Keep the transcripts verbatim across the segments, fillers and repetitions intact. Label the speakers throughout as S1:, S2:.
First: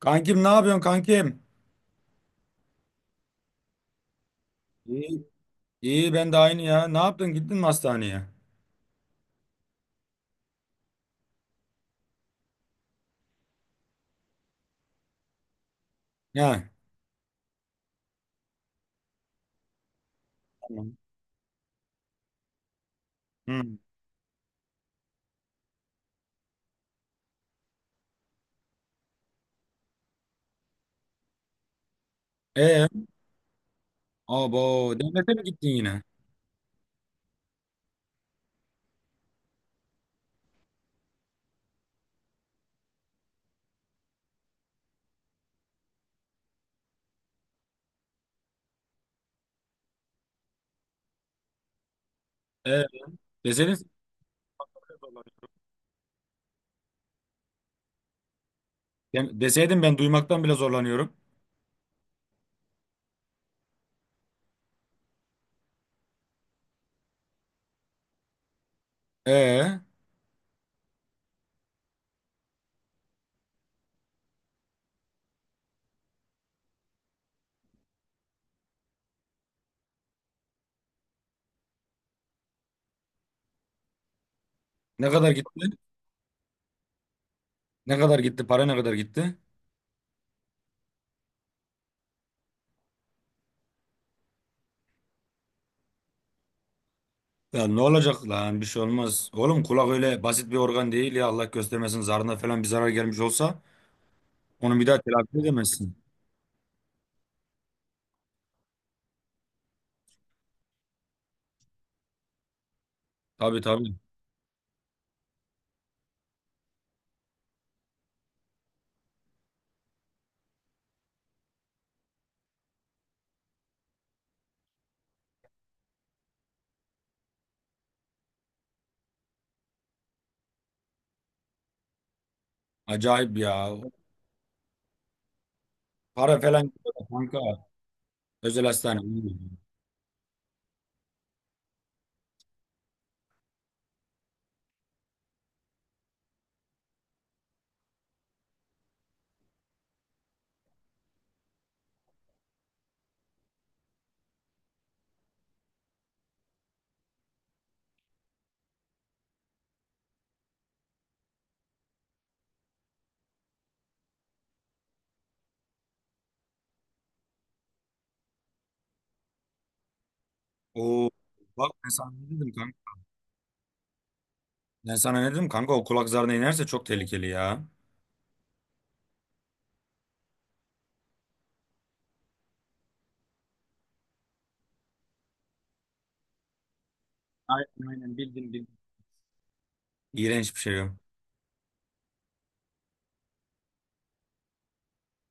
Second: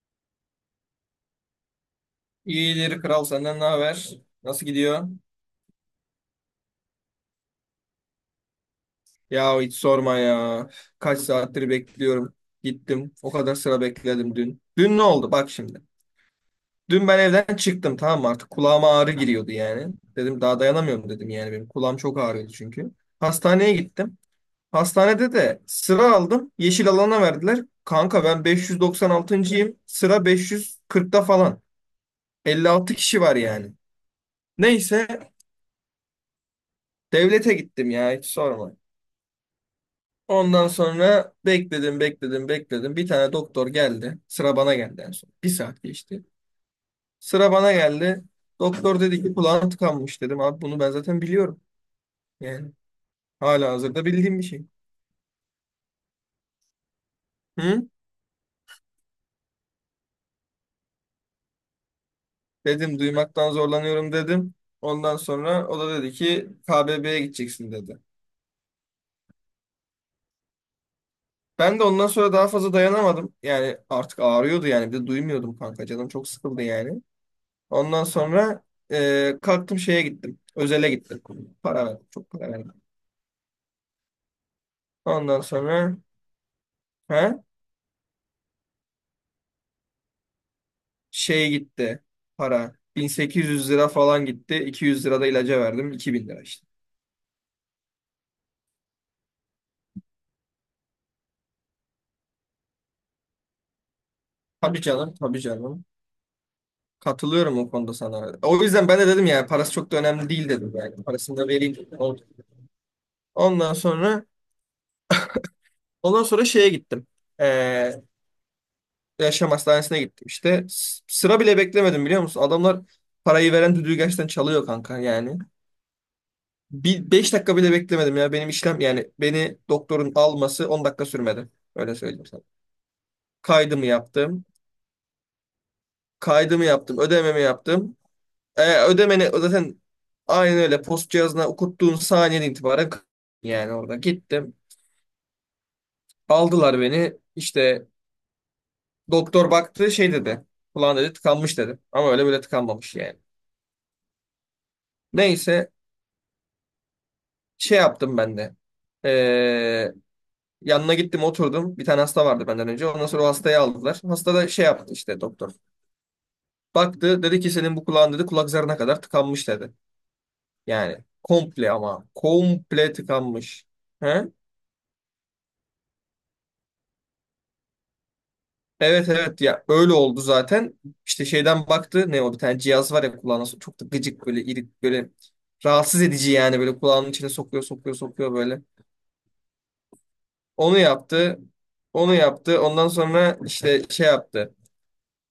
S1: Kankim ne yapıyorsun kankim?
S2: İyidir kral senden ne haber? Nasıl gidiyor?
S1: İyi. İyi ben de aynı ya. Ne yaptın gittin mi hastaneye?
S2: Ya hiç sorma ya. Kaç saattir bekliyorum. Gittim. O kadar sıra bekledim dün. Dün ne oldu? Bak şimdi.
S1: Ya.
S2: Dün ben evden çıktım, tamam mı? Artık kulağıma ağrı giriyordu yani. Dedim daha
S1: Tamam.
S2: dayanamıyorum dedim yani benim. Kulağım çok ağrıyordu çünkü.
S1: Hı.
S2: Hastaneye gittim. Hastanede de sıra aldım. Yeşil alana verdiler. Kanka ben beş yüz doksan altıncıyım.yim. Sıra beş yüz kırkta falan.
S1: E,
S2: elli altı kişi var yani.
S1: Abo
S2: Neyse
S1: devlete mi gittin yine?
S2: devlete gittim, ya hiç sorma. Ondan sonra bekledim, bekledim, bekledim. Bir tane doktor geldi. Sıra bana geldi en son. Bir saat geçti. Sıra bana geldi. Doktor dedi ki kulağın tıkanmış, dedim abi bunu ben zaten biliyorum. Yani
S1: E,
S2: hala
S1: Deseydin,
S2: hazırda bildiğim bir şey. Hı?
S1: de- deseydin ben duymaktan bile zorlanıyorum.
S2: Dedim duymaktan zorlanıyorum dedim. Ondan sonra o da dedi ki K B B'ye gideceksin dedi.
S1: E,
S2: Ben de ondan sonra daha fazla dayanamadım. Yani artık ağrıyordu yani. Bir de duymuyordum kanka. Canım çok sıkıldı yani. Ondan sonra e, kalktım şeye gittim. Özele gittim. Para verdim. Çok para verdim.
S1: Ne kadar
S2: Ondan
S1: gitti?
S2: sonra ha,
S1: Ne kadar gitti? Para ne kadar gitti?
S2: şey gitti para. bin sekiz yüz lira falan gitti. iki yüz lira da ilaca verdim. iki bin lira işte.
S1: Ya ne olacak lan, bir şey olmaz. Oğlum kulak öyle basit bir organ değil ya, Allah göstermesin zarına falan bir zarar gelmiş olsa onu
S2: Tabii
S1: bir daha
S2: canım,
S1: telafi
S2: tabii canım.
S1: edemezsin.
S2: Katılıyorum o konuda sana. O yüzden ben de dedim yani parası çok da önemli değil dedim yani. Parasını da vereyim dedim. Oldu.
S1: Tabii,
S2: Ondan
S1: tabii.
S2: sonra ondan sonra şeye gittim. Ee, yaşam hastanesine gittim işte. S- Sıra bile beklemedim, biliyor musun? Adamlar parayı veren düdüğü gerçekten çalıyor kanka yani. Bir beş dakika bile beklemedim ya. Benim işlem yani beni doktorun alması on dakika sürmedi. Öyle söyleyeyim sana.
S1: Acayip ya.
S2: Kaydımı yaptım.
S1: Para
S2: Kaydımı
S1: falan gidiyor
S2: yaptım.
S1: da
S2: Ödememi
S1: kanka.
S2: yaptım.
S1: Özel
S2: E,
S1: hastane. Hmm.
S2: ödemeni zaten aynen öyle post cihazına okuttuğun saniyeden itibaren k- yani orada gittim. Aldılar beni. İşte doktor baktı şey dedi. Kulağın dedi tıkanmış dedi. Ama öyle böyle tıkanmamış yani. Neyse şey yaptım ben de. E, Yanına gittim oturdum. Bir tane hasta vardı benden önce. Ondan sonra o hastayı aldılar. Hasta da şey yaptı işte doktor. Baktı dedi ki senin bu kulağın dedi kulak zarına kadar tıkanmış dedi. Yani
S1: Oo. Bak
S2: komple
S1: ben
S2: ama
S1: sana ne dedim kanka?
S2: komple tıkanmış. He?
S1: Ben sana ne dedim kanka? O kulak zarına inerse çok tehlikeli ya.
S2: Evet evet ya, öyle oldu zaten. İşte şeyden baktı ne o bir tane cihaz var ya kulağına sok- çok da gıcık böyle irik böyle rahatsız edici yani böyle kulağının içine sokuyor
S1: Aynen,
S2: sokuyor
S1: aynen,
S2: sokuyor
S1: bildim,
S2: böyle.
S1: bildim. İğrenç bir
S2: Onu
S1: şey o.
S2: yaptı. Onu yaptı. Ondan sonra işte şey yaptı.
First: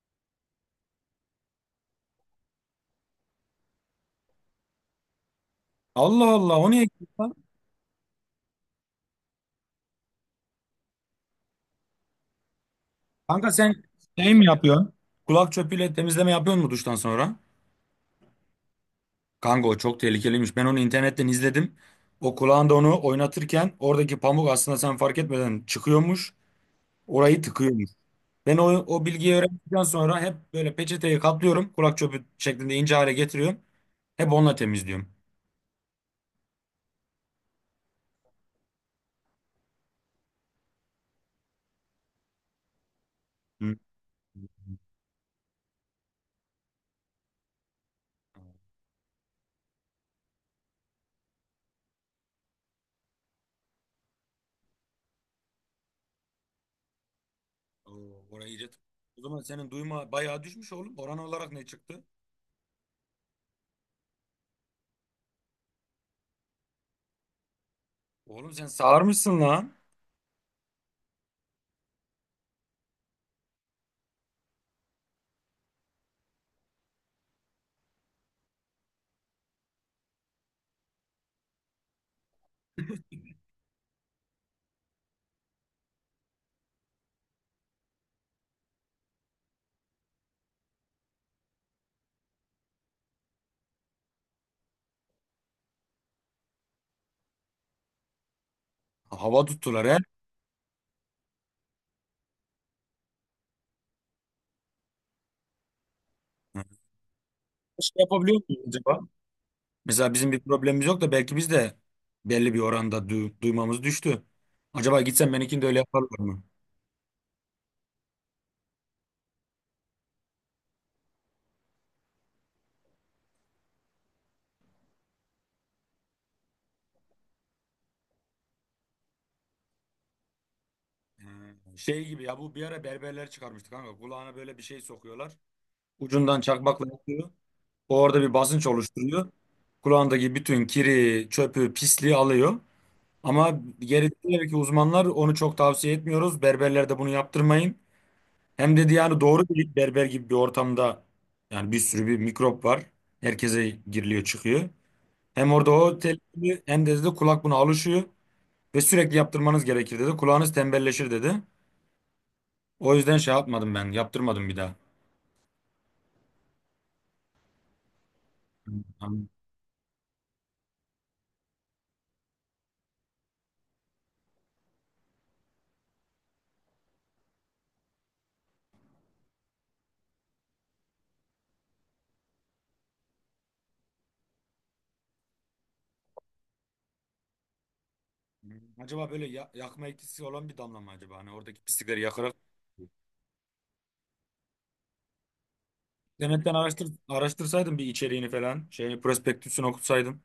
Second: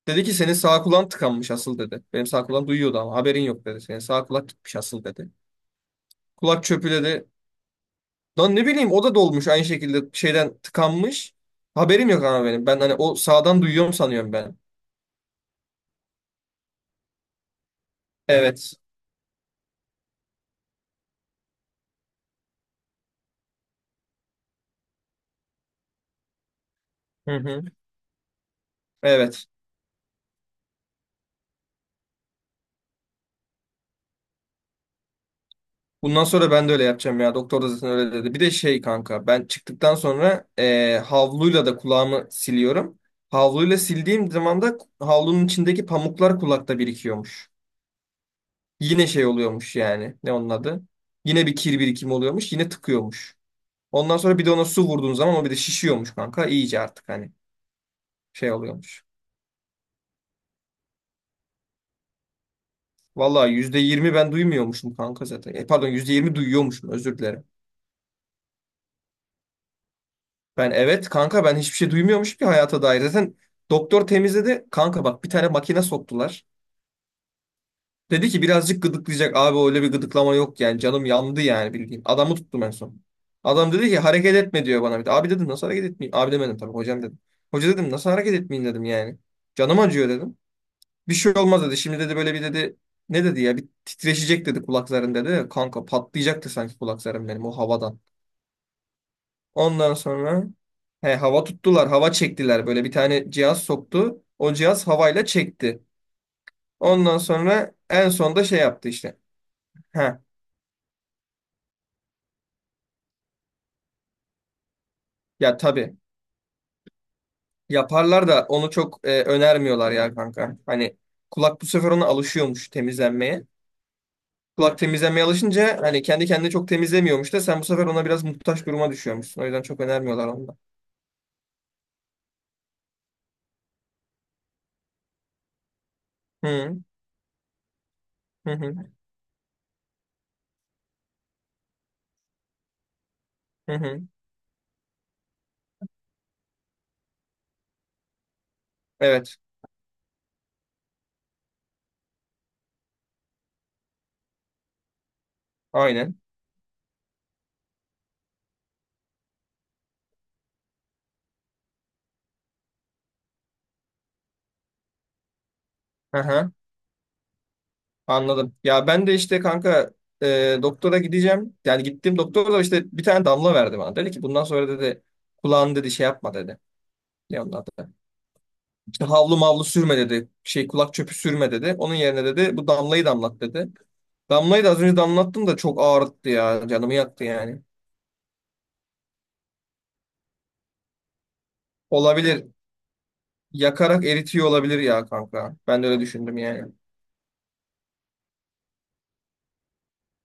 S2: Dedi ki senin sağ kulağın tıkanmış asıl dedi. Benim sağ kulağım duyuyordu ama haberin yok dedi. Senin sağ kulak gitmiş asıl dedi.
S1: Allah Allah,
S2: Kulak
S1: o niye
S2: çöpü
S1: eksik
S2: dedi.
S1: lan?
S2: Lan ne bileyim o da dolmuş aynı şekilde şeyden tıkanmış. Haberim yok ama benim. Ben hani o
S1: Kanka
S2: sağdan
S1: sen
S2: duyuyorum sanıyorum
S1: şey mi
S2: ben.
S1: yapıyorsun? Kulak çöpüyle temizleme yapıyor mu duştan sonra?
S2: Evet.
S1: Kanka o çok tehlikeliymiş. Ben onu internetten izledim. O kulağında onu oynatırken oradaki pamuk aslında sen fark etmeden çıkıyormuş. Orayı
S2: Evet. Hı hı.
S1: tıkıyormuş. Ben o, o bilgiyi
S2: Evet.
S1: öğrendikten sonra hep böyle peçeteyi katlıyorum. Kulak çöpü şeklinde ince hale getiriyorum. Hep onunla temizliyorum.
S2: Bundan sonra ben de öyle yapacağım ya. Doktor da zaten öyle dedi. Bir de şey kanka ben çıktıktan sonra eee, havluyla da kulağımı siliyorum.
S1: Hı.
S2: Havluyla sildiğim zaman da havlunun içindeki pamuklar kulakta birikiyormuş. Yine şey oluyormuş yani. Ne onun adı? Yine bir kir birikimi oluyormuş. Yine tıkıyormuş. Ondan sonra bir de ona su vurduğun zaman o bir de şişiyormuş kanka. İyice artık hani
S1: Oo, orayı
S2: şey
S1: iyice.
S2: oluyormuş.
S1: O zaman senin duyma bayağı düşmüş oğlum. Oran olarak ne çıktı?
S2: Vallahi yüzde yirmi ben duymuyormuşum kanka zaten. E, pardon, yüzde yirmi duyuyormuşum, özür dilerim.
S1: Oğlum sen sağırmışsın lan.
S2: Ben evet kanka ben hiçbir şey duymuyormuşum ki hayata dair. Zaten doktor temizledi. Kanka bak bir tane makine soktular. Dedi ki birazcık gıdıklayacak. Abi öyle bir gıdıklama yok yani. Canım yandı yani bildiğin. Adamı tuttum en son. Adam dedi ki hareket etme diyor bana bir de. Abi dedim nasıl hareket etmeyeyim? Abi demedim tabii, hocam dedim. Hoca dedim nasıl hareket etmeyeyim dedim yani. Canım acıyor dedim. Bir şey olmaz dedi. Şimdi dedi böyle bir dedi. Ne dedi ya? Bir titreşecek dedi kulakların dedi. Kanka patlayacaktı sanki kulaklarım benim o havadan.
S1: Hava tuttular
S2: Ondan
S1: he.
S2: sonra he, hava tuttular. Hava çektiler. Böyle bir tane cihaz soktu. O cihaz havayla çekti.
S1: Hı.
S2: Ondan sonra
S1: Şey
S2: en
S1: yapabiliyor
S2: sonda şey
S1: muyuz
S2: yaptı
S1: acaba?
S2: işte.
S1: Mesela
S2: He.
S1: bizim bir problemimiz yok da belki biz de belli bir oranda du- duymamız düştü. Acaba gitsen
S2: Ya
S1: benimkini de öyle
S2: tabii.
S1: yaparlar mı?
S2: Yaparlar da onu çok e, önermiyorlar ya kanka. Hani kulak bu sefer ona alışıyormuş temizlenmeye. Kulak temizlenmeye alışınca hani kendi kendini çok temizlemiyormuş da sen bu sefer ona biraz muhtaç duruma düşüyormuşsun. O yüzden çok önermiyorlar onu da.
S1: Hı. Şey gibi ya, bu bir ara berberler çıkarmıştı kanka. Kulağına böyle bir şey sokuyorlar. Ucundan
S2: Hı
S1: çakmakla yapıyor. O orada bir
S2: hı,
S1: basınç
S2: hı
S1: oluşturuyor. Kulağındaki bütün kiri, çöpü, pisliği alıyor. Ama
S2: hı. Hı.
S1: geri dönüyor ki uzmanlar onu çok tavsiye etmiyoruz. Berberler de bunu yaptırmayın. Hem dedi yani
S2: Evet.
S1: doğru değil, berber gibi bir ortamda yani bir sürü bir mikrop var. Herkese giriliyor çıkıyor. Hem orada o
S2: Aynen.
S1: tehlikeli, hem de dedi kulak buna alışıyor ve sürekli yaptırmanız gerekir dedi. Kulağınız tembelleşir dedi. O yüzden şey yapmadım, ben yaptırmadım bir daha.
S2: Aha, anladım. Ya ben de
S1: Anladım.
S2: işte kanka e, doktora gideceğim. Yani gittim doktor da işte bir tane damla verdi bana. Dedi ki bundan sonra dedi kulağını dedi şey yapma dedi. Ne onlar da. İşte havlu mavlu sürme dedi. Şey kulak çöpü sürme dedi. Onun yerine dedi bu damlayı damlat dedi. Damlayı da az önce damlattım da çok ağrıttı ya. Canımı yaktı yani.
S1: Acaba böyle ya- yakma etkisi olan bir damla mı acaba? Hani oradaki pislikleri yakarak.
S2: Olabilir. Yakarak eritiyor olabilir ya kanka. Ben de öyle düşündüm
S1: İnternetten
S2: yani.
S1: araştır, araştırsaydım bir içeriğini falan. Şey, prospektüsünü okutsaydım.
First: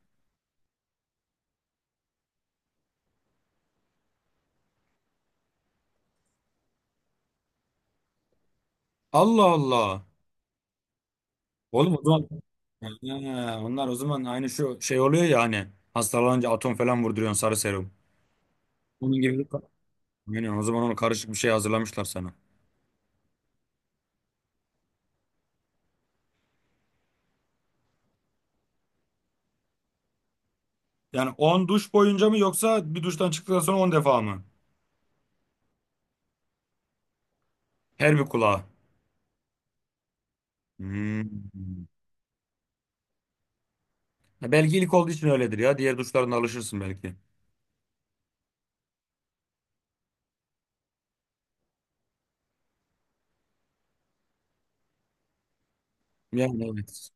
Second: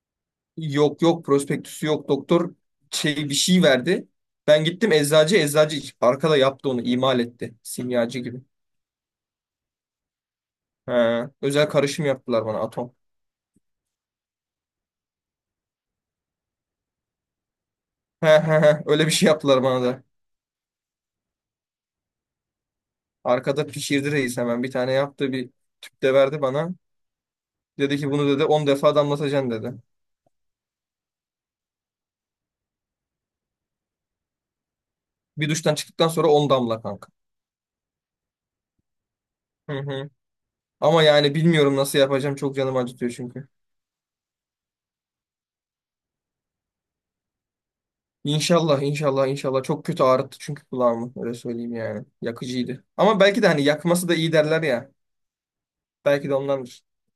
S2: Yok yok, prospektüsü yok. Doktor şey bir şey verdi. Ben gittim eczacı eczacı arkada yaptı onu, imal etti. Simyacı gibi.
S1: Allah Allah.
S2: He, özel
S1: Oğlum o
S2: karışım
S1: zaman
S2: yaptılar bana, atom.
S1: ha, onlar o zaman aynı şu şey oluyor ya hani, hastalanınca atom falan vurduruyorsun sarı serum.
S2: He, he, he. Öyle bir
S1: Onun
S2: şey
S1: gibi. bir-
S2: yaptılar bana da.
S1: Yani o zaman onu karışık bir şey hazırlamışlar sana.
S2: Arkada pişirdi reis, hemen bir tane yaptı, bir tüp de verdi bana. Dedi ki bunu dedi on defa damlatacaksın dedi.
S1: Yani on duş boyunca mı yoksa bir duştan çıktıktan sonra on defa mı?
S2: Bir duştan çıktıktan sonra on damla kanka.
S1: Her bir kulağa.
S2: Hı hı. Ama yani bilmiyorum
S1: Hmm.
S2: nasıl yapacağım. Çok canım acıtıyor çünkü.
S1: Ya belki ilk olduğu için öyledir ya. Diğer duşlarına alışırsın belki.
S2: İnşallah, inşallah, inşallah. Çok kötü ağrıttı çünkü kulağımı. Öyle söyleyeyim yani. Yakıcıydı. Ama belki de hani yakması da iyi derler ya. Belki de
S1: Yani
S2: ondandır.
S1: evet.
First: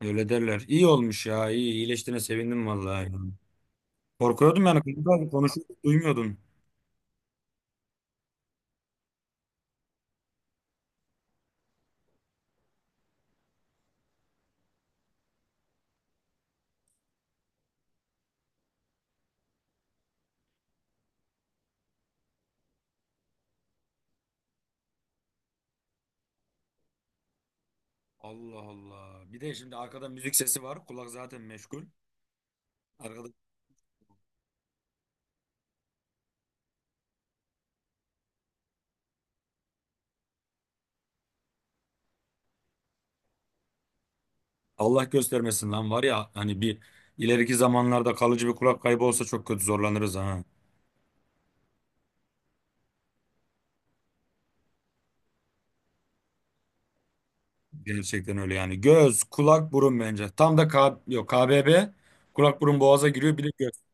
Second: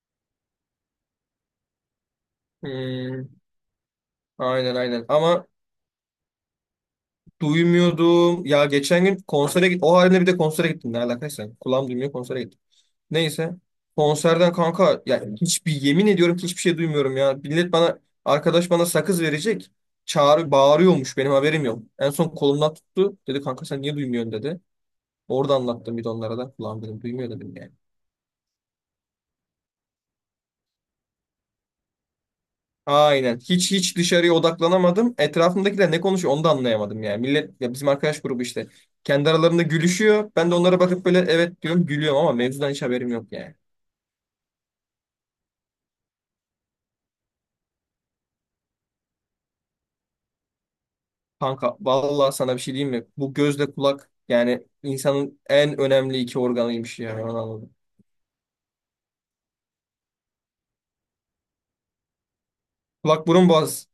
S1: Öyle derler. İyi olmuş ya. İyi, iyileştiğine sevindim vallahi.
S2: Hmm,
S1: Korkuyordum
S2: aynen aynen.
S1: yani.
S2: Ama
S1: Konuşuyorduk, duymuyordum.
S2: duymuyordum. Ya geçen gün konsere git. O halde bir de konsere gittim. Ne alakaysa. Kulağım duymuyor konsere gittim. Neyse. Konserden kanka ya hiçbir, yemin ediyorum ki hiçbir şey duymuyorum ya. Millet bana, arkadaş bana sakız verecek. Çağrı bağırıyormuş benim haberim yok. En son kolumdan tuttu. Dedi kanka sen niye duymuyorsun dedi. Orada anlattım bir de onlara da. Ulan dedim duymuyor dedim yani.
S1: Allah Allah. Bir de şimdi arkada müzik sesi var. Kulak zaten meşgul. Arkada
S2: Aynen. Hiç hiç dışarıya odaklanamadım. Etrafımdakiler ne konuşuyor onu da anlayamadım yani. Millet ya bizim arkadaş grubu işte. Kendi aralarında gülüşüyor. Ben de onlara bakıp böyle evet diyorum gülüyorum ama mevzudan hiç haberim yok yani.
S1: Allah göstermesin lan, var ya hani bir ileriki zamanlarda kalıcı bir kulak kaybı olsa çok kötü zorlanırız ha.
S2: Kanka vallahi sana bir şey diyeyim mi? Bu gözle kulak yani insanın en önemli iki organıymış yani onu anladım.
S1: Gerçekten öyle yani. Göz, kulak, burun bence. Tam da K yok, K B B kulak burun boğaza
S2: Kulak
S1: giriyor, bir de
S2: burun
S1: göz.
S2: boğaz.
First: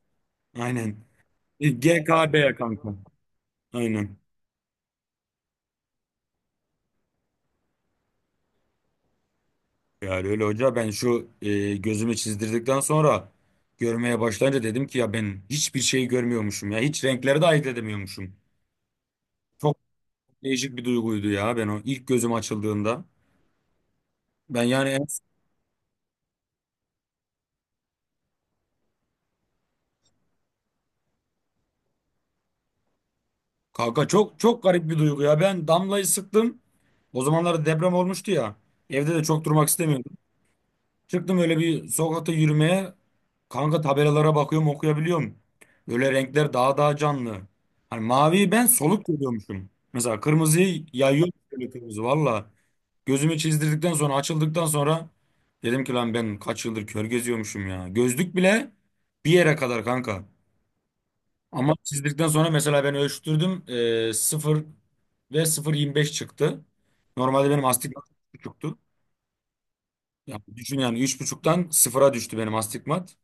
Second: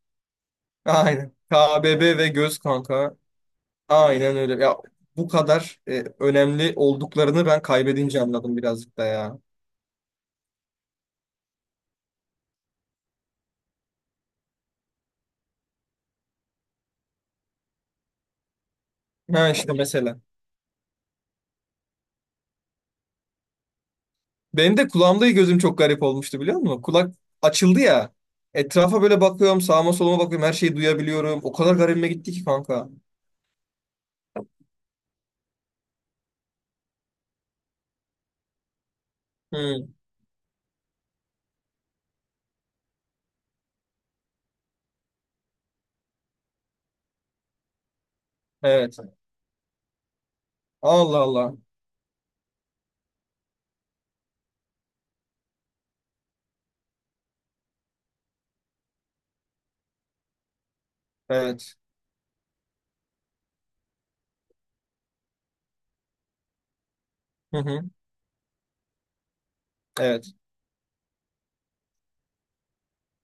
S1: Aynen.
S2: Aynen. K B B ve
S1: G K B
S2: göz
S1: kanka.
S2: kanka.
S1: Aynen.
S2: Aynen öyle. Ya bu kadar e, önemli olduklarını ben kaybedince anladım birazcık da ya.
S1: Yani öyle hoca, ben şu e, gözümü çizdirdikten sonra görmeye başlayınca dedim ki ya ben hiçbir şey görmüyormuşum ya. Hiç renkleri de ayırt edemiyormuşum.
S2: Ha işte
S1: Çok
S2: mesela.
S1: değişik bir duyguydu ya, ben o ilk gözüm açıldığında. Ben
S2: Benim
S1: yani
S2: de
S1: en-
S2: kulağımda gözüm çok garip olmuştu, biliyor musun? Kulak açıldı ya. Etrafa böyle bakıyorum, sağıma soluma bakıyorum, her şeyi duyabiliyorum. O kadar garibime gitti ki kanka.
S1: kanka çok çok garip bir duygu ya. Ben damlayı sıktım. O zamanlarda deprem olmuştu ya. Evde de çok durmak
S2: Hı,
S1: istemiyordum. Çıktım öyle bir sokakta yürümeye. Kanka tabelalara bakıyorum, okuyabiliyorum. Böyle renkler daha daha canlı. Hani maviyi ben
S2: evet.
S1: soluk görüyormuşum. Mesela kırmızıyı
S2: Allah
S1: yayıyor
S2: Allah.
S1: böyle kırmızı valla. Gözümü çizdirdikten sonra, açıldıktan sonra dedim ki lan ben kaç yıldır kör geziyormuşum ya. Gözlük bile bir yere kadar kanka. Ama
S2: Evet.
S1: çizdikten sonra mesela ben ölçtürdüm. E, sıfır ve sıfır virgül yirmi beş çıktı. Normalde
S2: Hı
S1: benim
S2: hı.
S1: astigmat üç buçuktu.
S2: Evet.
S1: Yani düşün yani, üç buçuktan sıfıra düştü benim astigmat.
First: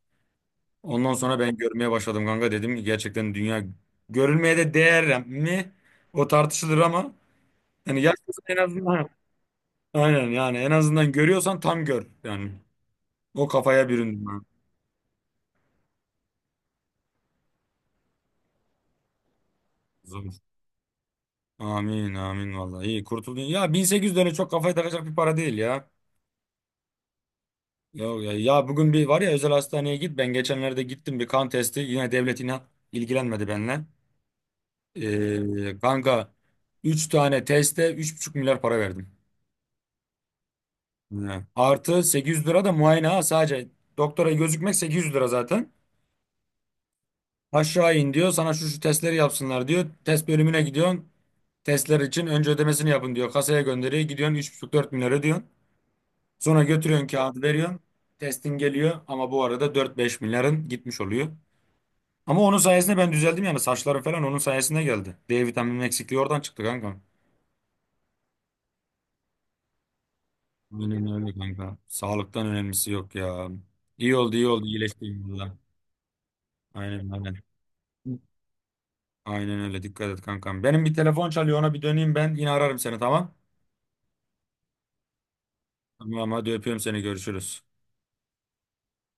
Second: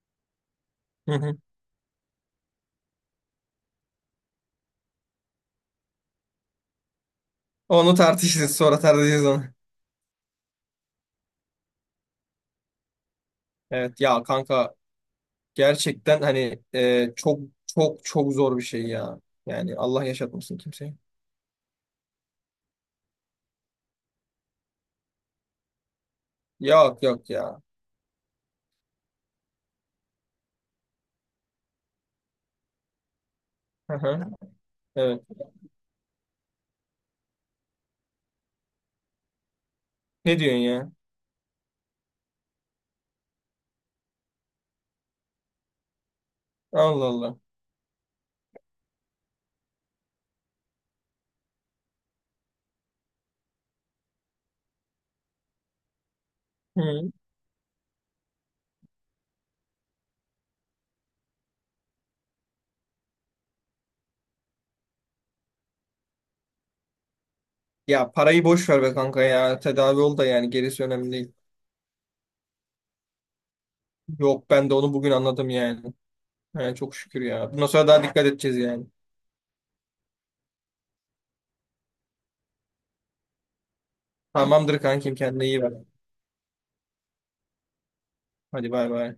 S2: Hı
S1: Ondan
S2: hı.
S1: sonra ben görmeye başladım kanka, dedim ki gerçekten dünya görülmeye de değer mi? O tartışılır ama
S2: Onu
S1: yani yaşlısın
S2: tartışırız,
S1: en
S2: sonra
S1: azından,
S2: tartışırız onu.
S1: aynen yani en azından görüyorsan tam gör yani. O kafaya
S2: Evet ya
S1: büründüm ben.
S2: kanka, gerçekten hani e, çok çok çok zor bir şey ya. Yani Allah
S1: Zor.
S2: yaşatmasın kimseye.
S1: Amin, amin, vallahi iyi kurtuldun. Ya bin sekiz yüz lira çok kafaya takacak bir para değil ya.
S2: Yok yok ya.
S1: Ya, ya, ya bugün bir var ya, özel hastaneye git. Ben geçenlerde gittim bir kan testi. Yine devlet inan ilgilenmedi benimle.
S2: Hı hı. Evet.
S1: Ee, kanka üç tane teste üç buçuk milyar para verdim.
S2: Ne diyorsun ya?
S1: He. Artı sekiz yüz lira da muayene ha, sadece. Doktora gözükmek sekiz yüz lira zaten.
S2: Allah Allah.
S1: Aşağı in diyor sana, şu şu testleri yapsınlar diyor. Test bölümüne gidiyorsun. Testler için önce ödemesini yapın diyor. Kasaya gönderiyor. Gidiyorsun üç buçuk dört milyar ödüyorsun. Sonra götürüyorsun
S2: Hı.
S1: kağıdı veriyorsun. Testin geliyor ama bu arada dört beş milyarın gitmiş oluyor. Ama onun sayesinde ben düzeldim yani, saçlarım falan onun sayesinde geldi. de vitaminin eksikliği oradan çıktı kanka.
S2: Ya parayı boş ver be kanka ya. Tedavi ol da yani gerisi
S1: Aynen
S2: önemli değil.
S1: öyle kanka. Sağlıktan önemlisi yok ya. İyi oldu, iyi
S2: Yok,
S1: oldu,
S2: ben de onu bugün
S1: iyileştim
S2: anladım
S1: valla.
S2: yani. He, çok
S1: Aynen,
S2: şükür
S1: aynen.
S2: ya. Bundan sonra daha dikkat edeceğiz yani.
S1: Aynen öyle, dikkat et kankam. Benim bir telefon çalıyor, ona bir döneyim, ben yine ararım seni tamam.
S2: Tamamdır kankim, kendine iyi bak.
S1: Tamam hadi, öpüyorum seni, görüşürüz.
S2: Hadi bay bay.